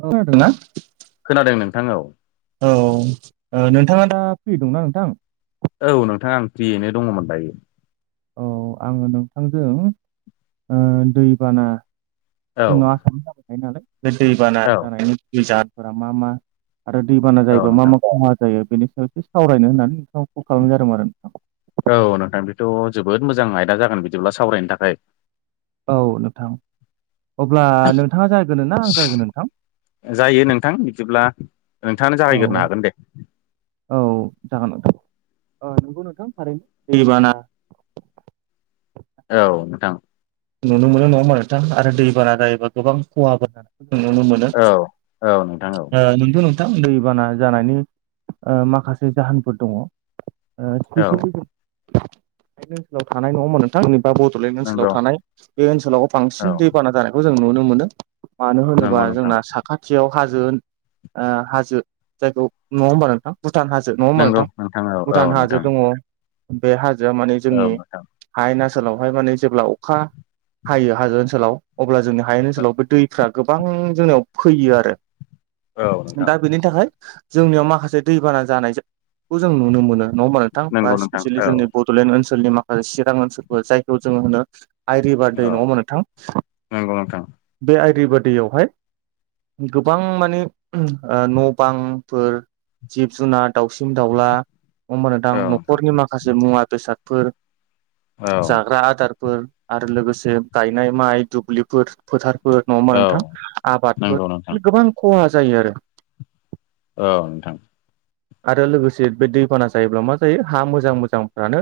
औ खोनादों ना? खोनादों नोंथां औ औ नोंथाङा दा फ्रि दंना नोंथां? औ नोंथां आं फ्रियैनो दङमोन दायो। औ आङो नोंथांजों दैबाना औ जोंनाव आसामाव जाबाय थायो नालाय बे दैबाना औ जानायनि जाहोनफोरा मा मा आरो दैबाना औ जायोबा मा नोंथां मा खहा जायो बेनि सायाव एसे सावरायनो होननानै नोंथाङाव कल खालामनाय जादोंमोन आरो नोंथां। औ नोंथां बेथ' जोबोद मोजां आयदा जागोन बिदिब्ला सावरायनो थाखाय औ नोंथां अब्ला नोंथाङा जागायगोरनो ना आं जागायगोरनो नोंथां? जायो नोंथां बिदिब्ला नोंथाङानो जागायगोरनो औ हागोन दे औ जागोन नोंथां औ नंगौ नोंथां थारैनो दैबाना औ नोंथां नुनो मोनो नङा होमबा नोंथां आरो दैबाना जायोबा गोबां ख'हाबो जानायखौ जों नुनो मोनो दा औ औ नोंथां औ ओ नोंगौ नों थां दैबाना जानायनि ओ माखासे जाहोनफोर दङ' ओ औ स्पेसिफिक हायेन ओनसोलाव थानाय नङा होमबा नोंथां बा बड'लेण्ड ओनसोलाव नंगौ थानाय बे ओनसोलाव औ बांसिन दैबाना जानायखौ जों नुनो मोनो मानो होनोबा नंगौ नोंथां जोंना सा खाथियाव हाजो ओ हाजो जायखौ नङा होमबा नोंथां भुटान हाजो नङा होमबा नंगौ नोंथां औ औ भुटान हाजो नोंथां दङ' बे हाजोआ माने औ जोंनि नोंथां हायेन आसोलावहाय माने जेब्ला अखा हायो हाजो ओनसोलाव अब्ला जोंनि हायेन ओनसोलाव बे दैफ्रा गोबां जोंनियाव फैयो आरो औ नोंथां दा बेनि थाखाय जोंनियाव माखासे दैबाना जानायखौ जों नुनो मोनो नङा होमबा नोंथां बा नंगौ नोंथां स्पेसिलि औ जोंनि बड'लेण्ड ओनसोलनि माखासे चिरां ओनसोलफोर जायखौ जोङो होनो आइरिभार दै औ नङा होनबा नोंथां नंगौ नोंथां बे आइरिभार दैयावहाय गोबां माने ओ न' बांफोर जिब-जुनार, दाउसिन-दाउला नङा होमबा नोंथां न'खरनि माखासे मुवा-बेसादफोर औ जाग्रा आदारफोर आरो लोगोसे गायनाय माइ दुब्लिफोर फोथारफोर नङा होमबा औ नोंथां आबादफोर नंगौ नोंथां बिदिनो गोबां ख'हा जायो आरो औ नोंथां आरो लोगोसे बे दैबाना जायोब्ला मा जायो हा मोजां मोजांफ्रानो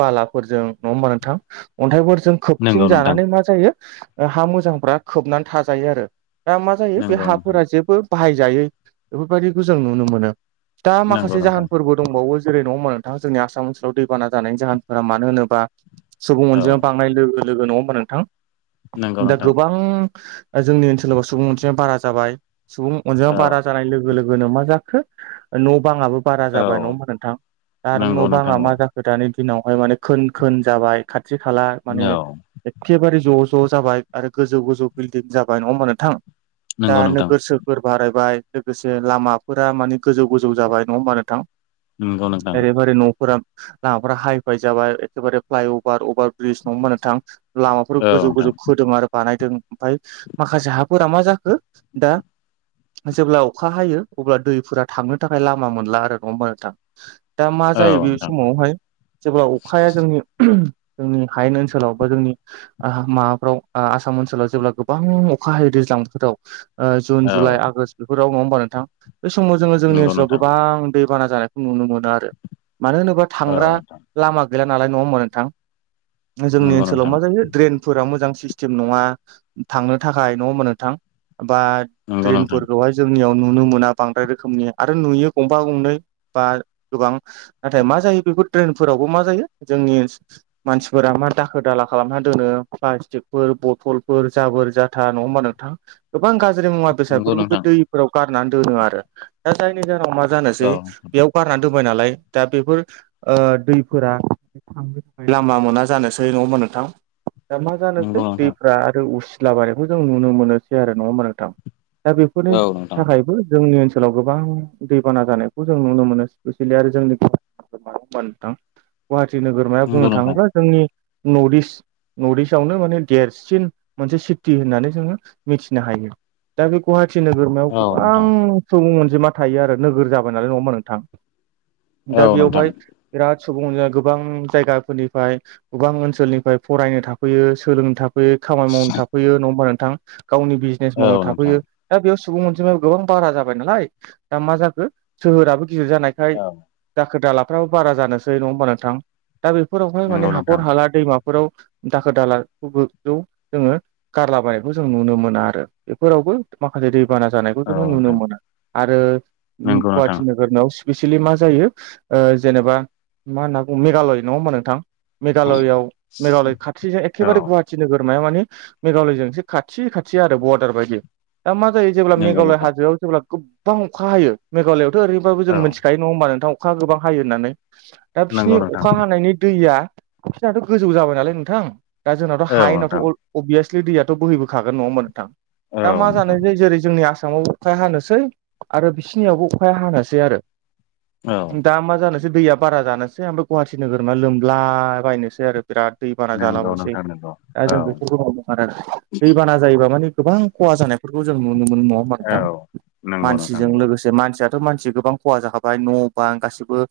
बालाफोरजों नङा होमबा नोंथां अन्थाइफोरजों नंगौ नोंथां खोबसिनजानानै मा जायो ओ हा मोजांफ्रा खोबनानै थाजायो आरो दा मा जायो बे नंगौ नोंथां हाफोरा जेबो बाहायजायै बेफोरबायदिखौ जों नुनो मोनो दा नंगौ माखासे नोंथां जाहोनफोरबो दंबावो जेरै नङा होमबा नोंथां जोंनि आसाम ओनसाव दैबाना जानायनि जाहोनफोरा मानो होनोबा सुबुं औ अनजिमा बां नाय लोगो लोगो नङा होमबा नोंथां नंगौ दा नोंथां गोबां जोंनि ओनसोलाव सुबुं अनजिमा बारा जाबाय सुबुं अनजिमा औ बारा जानाय लो लोगो लोगोनो मा जाखो न' बाङाबो बारा जाबाय नङा औ होमबा नोंथां आरो नंगौ न' नोंथां बाङा औ मा जाखो दानि दिनावहाय माने खोन खोन जाबाय खाथि-खाला माने औ एखेबारे ज' ज' जाबाय आरो गोजौ गोजौ बिल्डिं जाबाय नङा होमबा नोंथां दा नंगौ नोंथां नोगोर सोहोर बारायबाय लोगोसे लामाफोरा माने गोजौ गोजौ जाबाय नङा होमबा नोंथां नंगौ नोंथां ओरैबा ओरै न'फोरा लामाफ्रा हाइ फाइ जाबाय एखेबारे फ्लाइअभार अभार ब्रिज नङा ओमबा नोंथां लामाफोर औ गोजौ नोंथां गोजौ खोदों आरो बानायदों ओमफाय माखासे हाफोरा मा जाखो दा जेब्ला अखा हायो अब्ला दैफोरा थांनो थाखाय लामा मोनला आरो नङा होमबा नोंथां दा मा औ जायो बे नोंथां समावहाय जेब्ला अखाया जोंनि जोंनि हायेन ओनसोलाव बो जोंनि ओ माबाफ्राव ओ आसाम ओनसोलाव जेब्ला गोबां अखा हायो दैज्लां बोथोराव ओ जुन औ जुलाइ आगष्ट बेफोराव नङा होमबा नोंथां बे समाव जोङो जोंनि नंगौ ओनसोलाव नोंथां गोबां दैबाना जानायखौ नुनो मोनो आरो मानो होनोबा औ थांग्रा नोंथां लामा गैला नालाय नङा होमबा नोंथां नंगौ जोंनि ओनसो ड्रेनफोरा मोजां सिस्टेम नङा थांनो थाखाय नङा होमबा नोंथां बा ड्रेन नोंथां फोरखौहाय जोंनियाव नुनो मोना बांद्राय रोखोमनि आरो नुयो गंफा गंनै बा गोबां नाथाय मा जायो बेफोर द्रेनफोरावबो मा जायो जोंनि मानसिफोरा मा दाखोर दाला खालामना दोनो प्लास्टिकफोर बथलफोर जाबोर जाथा नङा होमबा नोंथां गोबां गाज्रि मुवा नंगौ बेसादफोरखौ बे नोंथां नंगौ नोंथां दैफोराव गारनानै दोनो आरो दा जायनि जाहोनाव मा औ जानोसै बेयाव गारनानै दोनबाय नालाय दा बेफोर ओ दैफोरा थांनो थाखाय लामा मोना जानोसै नङा होमबा मबा नोंथां नोंथां दा मा जानोसै नंगौ नोंथां दैफ्रा आरो उसि [unintelligible] बायनायखौ जों नुनो मोनोसै आरो नङा ओमबा नोंथां दा बेफोरनि औ नोंथां थाखायबो जोंनि ओनसोलाव गोबां दैबाना जानायखौ जों नुनो मोनो स्पेसियेलि आरो जोंनि [unintelligible] नङा होनबा नोंथां गुवाहाटि नोगोरमाया बुंनो नंगौ नोंथां थाङोब्ला जोंनि नर्थ इस्ट नर्थ इस्ट आवनो माने देरसिन मोनसे सिटि होननानै जोङो मिथिनो हायो दा बे गुवाहाटि नोगोरमायाव औ गोबां नोंथां सुबुं अनजिमा थायो आरो नोगोर जाबाय नालाय नङा होमबा नोंथां दा औ बेयावहाय नोंथां बिराद सुबुं अनजिमा गोबां जायगाफोरनिफ्राय गोबां ओनसोलनिफ्राय फरायनो थाफैयो सोलोंनो थाफैयो खामानि मावनो थाफैयो नङा होमबा नोंथां गावनि बिज [unintelligible] बिजनेस औ मावनो नोंथां थाफैयो दा बेयाव सुबुं अनजिमाया गोबां बारा जाबाय नालाय दा मा जाखो सोहोराबो गिदिर जानाय [unintelligible] औ दाखोर-दालाफ्राबो बारा जानोसै नङा होमबा नोथां दा बेफोरावहाय माने नंगौ नोंथां हाखर-हाला दैमाफोराव दाखोर दाला गोजौ जोङो [unintelligible] गारलाबायनायखौ जों नुनो मोना आरो बेफोरावबो माखासे दैबाना जानाय औ जोङो नुनो नोंथां मोना आरो नंगौ नोंथां गुवाहाटि नोगोरमायाव स्पिसियेलि मा जायो जेनेबा मा होनना बुंङो मेघालय नङा होनबा नोंथां मेघालयआव मेघालय खाथि औ एखेबारे गुवार गुवाहाथि नोगोरमाया माने मेघालयजोंसो खाथि खाथि आरो बरदार बायदि दा मा जायो जेब्ला नंगौ मेघालय नोंथां हाजोआव जेब्ला गोबां अखा हायो मेघालयआवथ' ओरैनोबाबो जों औ मोनथि खायो नङा होनबा नोंथां अखा गोबां हायो होननानै दा बिसोरनि नंगौ नोंथां अखा हानायनि दैया बिसनाथ' गोजौ जाबाय नालाय नोंथां दा जोंनाथ' औ हायेनाथ' नोंथां अभिएसलि दैयाथ' बोहैबोखागोन नङा होमबा नोंथां औ दा मा नोंथां जानोसै जेरै जोंनि आसामावबो अखाया हानोसै आरो बिसिनियावबो अखाया हानोसै आरो औ दा मा जानो दैया बारा जानोसै ओमफ्राय गुवाहाटि नोगोरा लोमलाबायनोसै आरो बिराद दैबाना नंगौ जालाबायनोसै नोंथां नंगौ दा औ जों बेफोरखौ आरो दैबाना जायोबा माने गोबां खहा जानायफोरखौ जों नुनो मोनो नङा होमबा नोंथां औ नंगौ नोंथां मानसिजों नंगौ लोगोसे मानसिया दा मानसिया गोबां खहा जाखाबाय न' बां गासिबो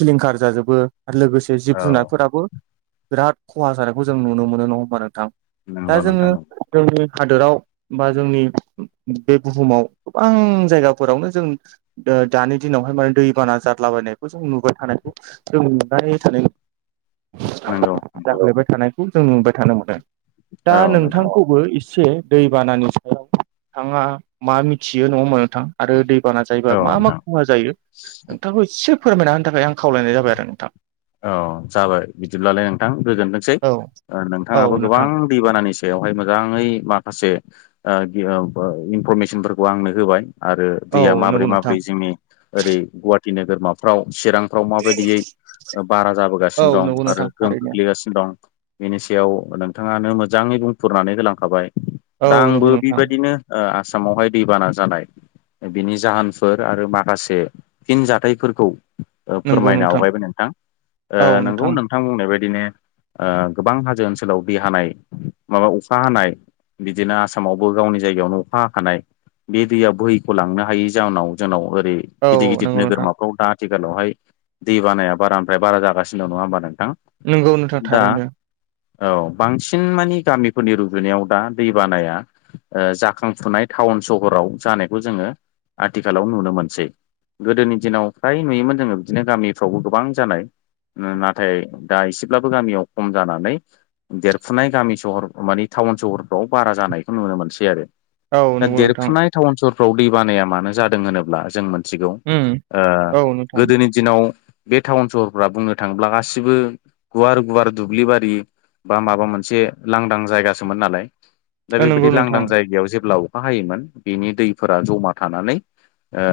सिलिंखार जाजोबो लोगोसे औ जिब जुनारफोराबो बिराद खहा जानायखौ जों नुनो मोनो नङा होमबा नोंथां दा नंगौ जोङो नोंथां नंगौ जोंनि हादोराव बा जोंनि बे बुहुमाव गोबां जायगाफोरावनो जों दानि दिनावहाय माने दैबाना जाद्लाबायनायखौ जों नुबाय थानायखौ जों नुबाय थादों नंगौ नोंथां जाफ्लेयबाय थानायखौ जों नुबाय थानो मोनो दा औ नोंथां नोंथांखौबो एसे दैबानानि सायाव नोंथाङा मा मिथियो नङा होमबा नोंथां आरो दै बाना औ जायोबा मा मा नोंथां खहा जायो नोंथांखौ एसे फोरमायना होनो थाखाय आं खावलायनाय जाबाय आरो नोंथां औ जाबाय बिदिब्लालाय नोंथां गोजोनथोंसै औ औ नोंथाङाबो गोबां नोंथां दैबानानि सायावहाय मोजाङै माखासे ओ [unintelligible] इनफरमेसनफोरखौ आंनो होबाय आरो औ दैया माब्रै नंगौ नोंथां माब्रै जोंनि ओरै गुवाहाटि नोगोरमाफ्राव चिरांफ्राव माबायदियै बारा औ जाबोगासिनो दं नंगौ आरो नोंथां गोहोम थारैनो खोख्लैगासिनो दं बेनि सायाव नोंथाङानो मोजाङै बुंफुरनानै होलांखाबाय औ दा नंगौ आंबो नोंथां बेबायदिनो आसामावहाय दैबाना जानाय बिनि जाहोनफोर आरो माखासे फिन जाथायफोरखौ फोरमायनो आवगायबाय नोंथां नंगौ नोंथां बुंनाय बायदिनो ओ गोबां हाजो ओनसोलाव दै हानाय माबा अखा हानाय बिदिनो आसामावबो गावनि जायगायावनो अखा हाखानाय बे दैया बोहैख' लांनो हायिनि जाहोनाव जोंनाव ओरै गिदिर औ गिदिर नंगौ नोंथां नोगोरमाफ्राव दा आथिखालावहाय दै बानाया बारानिफ्राय बारा जागासिनो दं नङा होमबा नोंथां नोंगौ नोंथां दा थारैनो औ बांसिन मानि गामिफोरनि रुजुनायाव दा दै बानाया जाखांफुनाय टाउन सहराव जानायखौ जोङो आथिखालाव नुनो मोनसै गोदोनि दिनाव फ्राय नुयोमोन जोङो बिदिनो गामिफ्रावबो गोबां जानाय नाथाय दा एसेब्लाबो गामियाव खम जानानै देरफुनाय गामि सहर मानि टाउन सहरफ्राव बारा जानायखौ नुनो मोनसै आरो औ दा नंगौ नोंथां देरफुनाय टाउन सहरफ्राव दै बानाया मानो जादों होनोब्ला जों मोन थिगौ उम ओ औ नोंथां गोदोनि दिनाव बे टाउन सहरफोरा बुंनो थाङोब्ला गासिबो गुवार गुवार दुब्लिबारि बा माबा मोनसे लांदां जायगासोमोन नालाय दा बेबायदि नंगौ लांदां नोंथां जायगायाव जेब्ला अखा हायोमोन बेनि दैफोरा जमा थानानै ओ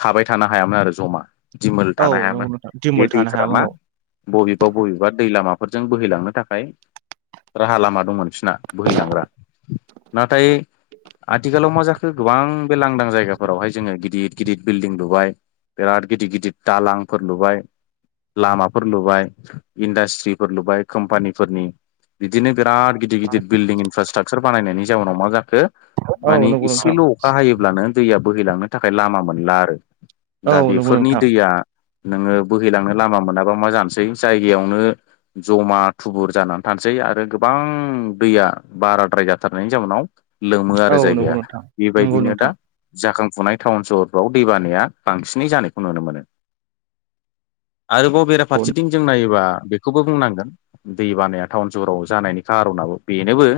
थाबाय थानो हायामोन आरो जमा दिमोल औ थानो हायामोन नंगौ नोंथां बे दिमोल थानो दैफोरा मा हायामोन औ बबेबा बबेबा दै लामाफोरजों बोहैलांनो थाखाय राहा लामा दं मोन बिसिना बोहैलांग्रा नाथाय आथिखालाव मा जाखो गोबां बे लांदां जायगाफोरावहाय जोङो गिदिद गिदिद बिल्डिं लुबाय बिराद गिदिर गिदिर दालांफोर लुबाय लामाफोर लुबाय इन्डास्ट्रिफोर लुबाय कम्पानिफोरनि बिदिनो बिराद गिदिर गिदिर बिल्डिं इनफ्रास्ट्राकसार बानायनायनि जाउनाव मा जाखो औ मानि नंगौ नोंथां एसेल' अखा हायोब्लानो दैया बोहैलांनो थाखाय लामा मोनला आरो औ दा नंगौ बेफोरनि नोंथां दैया नोङो बोहैलांनो लामा मोनाबा मा जानोसै जायगायावनो जमा थुबुर जानानै थानोसै आरो गोबां दैया बाराद्राय जाथारनायनि जाउनाव लोमो औ आरो नंगौ जायगाया नोंथां नंगौ बेबायदिनो दा नोंथां जाखांफुनाय टाउन सहरफ्राव दैबानाया बांसिनै जानायखौ नुनो मोनो आरोबाव बेराफारसेथिं जों नायोबा बेखौबो बुंनांगोन दै बानाया टाउन सोहराव जानायनि खार'नाबो बेनोबो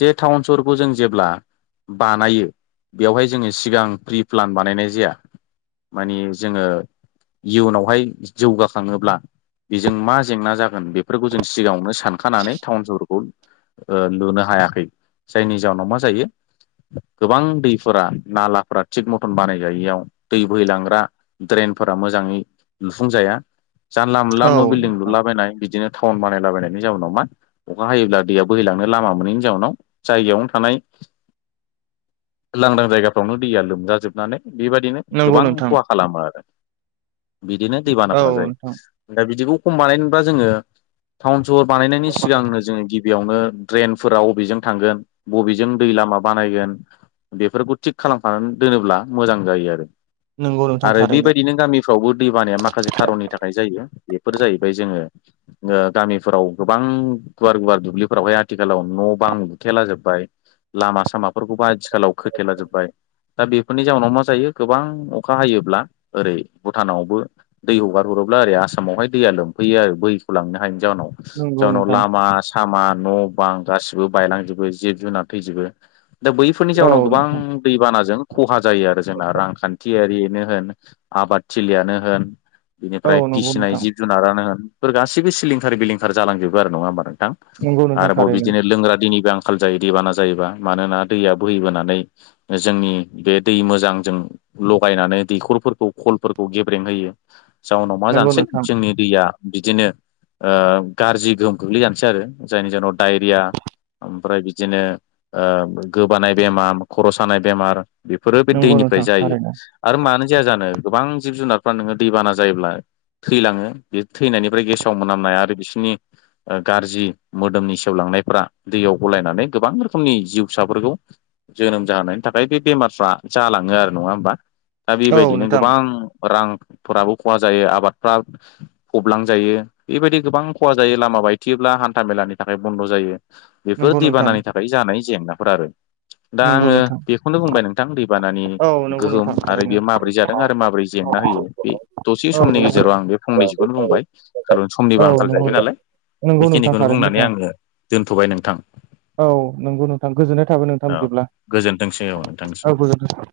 जे टाउन सहरखौ जों जेब्ला बानायो बेवहाय जोङो सिगां प्रि प्लान बानायनाय जाया। माने जोङो इयुनावहाय जौगाखाङोब्ला बेजों मा जेंना जागोन बेफोरखौ जों सिगाङावनो सानखानानै टाउन शहरखौ ओ लुनो हायाखै जायनि जाउनाव मा जायो गोबां दैफोरा नालाफोरा थिग मतन बानायजायियाव दै बोहै लांग्रा ड्रेन फोरा मोजाङै लुफुंजाया जानला मोनला औ न' बिल्डिं नोंथां लुलाबायनाय बिदिनो टाउन बानायलाबायनायनि जाउनाव मा अखा हायोब्ला दैया बोहैलांनो लामा मोनैनि जाउनाव जायगायावनो थानाय लांदां जायगाफ्रावनो दैया लोमजाजोबनानै बेबायदिनो नंगौ गोबां नोंथां खहा खालामो आरो बिदिनो औ दैबानाफ्रा जायो नोंथां ओमफ्राय बिदिखौ खम बानायनोला जोङो टाउन शहर बानायनायनि सिगांनो जोङो गिबियावनो ड्रेनफोरा बबेजों थांगोन बबेजों दै लामा बानायगोन बेफोरखौ थिग खालामखानानै दोनोब्ला मोजां जायो आरो नंगौ नोंथां आरो थारैनो बेबाय बिदिनो गामिफ्रावबो दैबानाया माखासे खारननि थाखाय जायो बेफोर जाहैबाय जोङो ओ गामिफोराव गोबां गुवार गुवार दुब्लिफोरावहाय आथिखालाव न' बां लुथेलाजोबबाय लामा सामाफोरखौबो आथिखालाव खोथेला जोबबाय। दा बेफोरनि जाउनाव मा जायो गोबां अखा हायोब्ला ओरै भुटानावबो दै हगार हरोब्ला आरै आसामावहाय दैया लोमफैयो आरो बोहैख' लांनो हायिनि जाहोनाव नंगौ जाहोनाव नोंथां लामा सामा न' बां गासिबो बायलांजोबो जिब जुनार थैजोबो दा बै फोरनि औ जाउनाव गोबां नोंथां दैबानाजों खहा जायो आरो जोंना रांखानथियारिनो होन आबाद थिलियानो होन औ बिनिफ्राय नंगौ फिसिनाय नोंथां जिब जुनारानो होनफोर गासिबो सिलिंखार बिलिंखार जालांजोबो नङा होमबा नोंथां? नंगौ नोंथां आरोबाव थारैनो बिदिनो लोंग्रा दैनिबो आंखाल जायो दैबाना जायोबा मानोना दैया बोहैबोनानै जोंनि बे दै मोजांजों लगायनानै दैखरफोरखौ खलफोरखौ गेब्रें होयो जाउनाव मा नंगौ जानोसै नोंथां जोंनि दैया बिदिनो ओ गाज्रि गोहोम गोग्लैजानोसै आरो जायनि जाहोनाव डायरिया ओमफ्राय बिदिनो ओ गोबानाय बेमार खर' सानाय बेमार बेफोरो बे नंगौ नोंथां दैनिफ्राय जायो थारैनो आरो मानो जाया जानो गोबां जिब जुनारफ्रा नोङो दैबाना जायोब्ला थैलाङो बे थैनायनिफ्राय गेसाव मोनामनाय आरो बिसोरनि गाज्रि मोदोमनि सेवलांनायफ्रा दैयाव गलायनानै गोबां रोखोमनि जिउ फिसाफोरखौ जोनोम जाहोनायनि थाखाय बे बेमारफ्रा जालाङो आरो नङा ओमबा दा औ बेबायदिनो नोंथां गोबां रांफोराबो खहा जायो आबादफ्रा फबलांजायो बेबायदि गोबां खहा जायो लामा बायथियोब्ला हान्था मेलानि थाखाय बन्द' जायो। बेफोर नंगौ नोंथां दैबानानि थाखाय जानाय जेंनाफोर आरो दा नंगौ आङो नोंथां बे खौनो बुंबाय नोंथां दैबानानि औ नंगौ गोहोम नोंथां आरो थारैनो बेयो माबोरै जा जों आरो माबोरै जेंना होयो बे दसे औ समनि नंगौ गेजेराव आं बे फंनैसेखौनो बुंबाय। कारन औ समनिबो आंखाल नंगौ जाहैबाय नालाय नंगौ नोंथां बेखिनिखौनो थारैनो बुंनानै नोंथां आङो दोनथ'बाय नोंथां। औ नंगौ नोंथां गोजोननाय थाबाय नोंथां औ बिदिब्ला गोजोनथोंसै नोंथांनिसिम। औ गोजोनथों।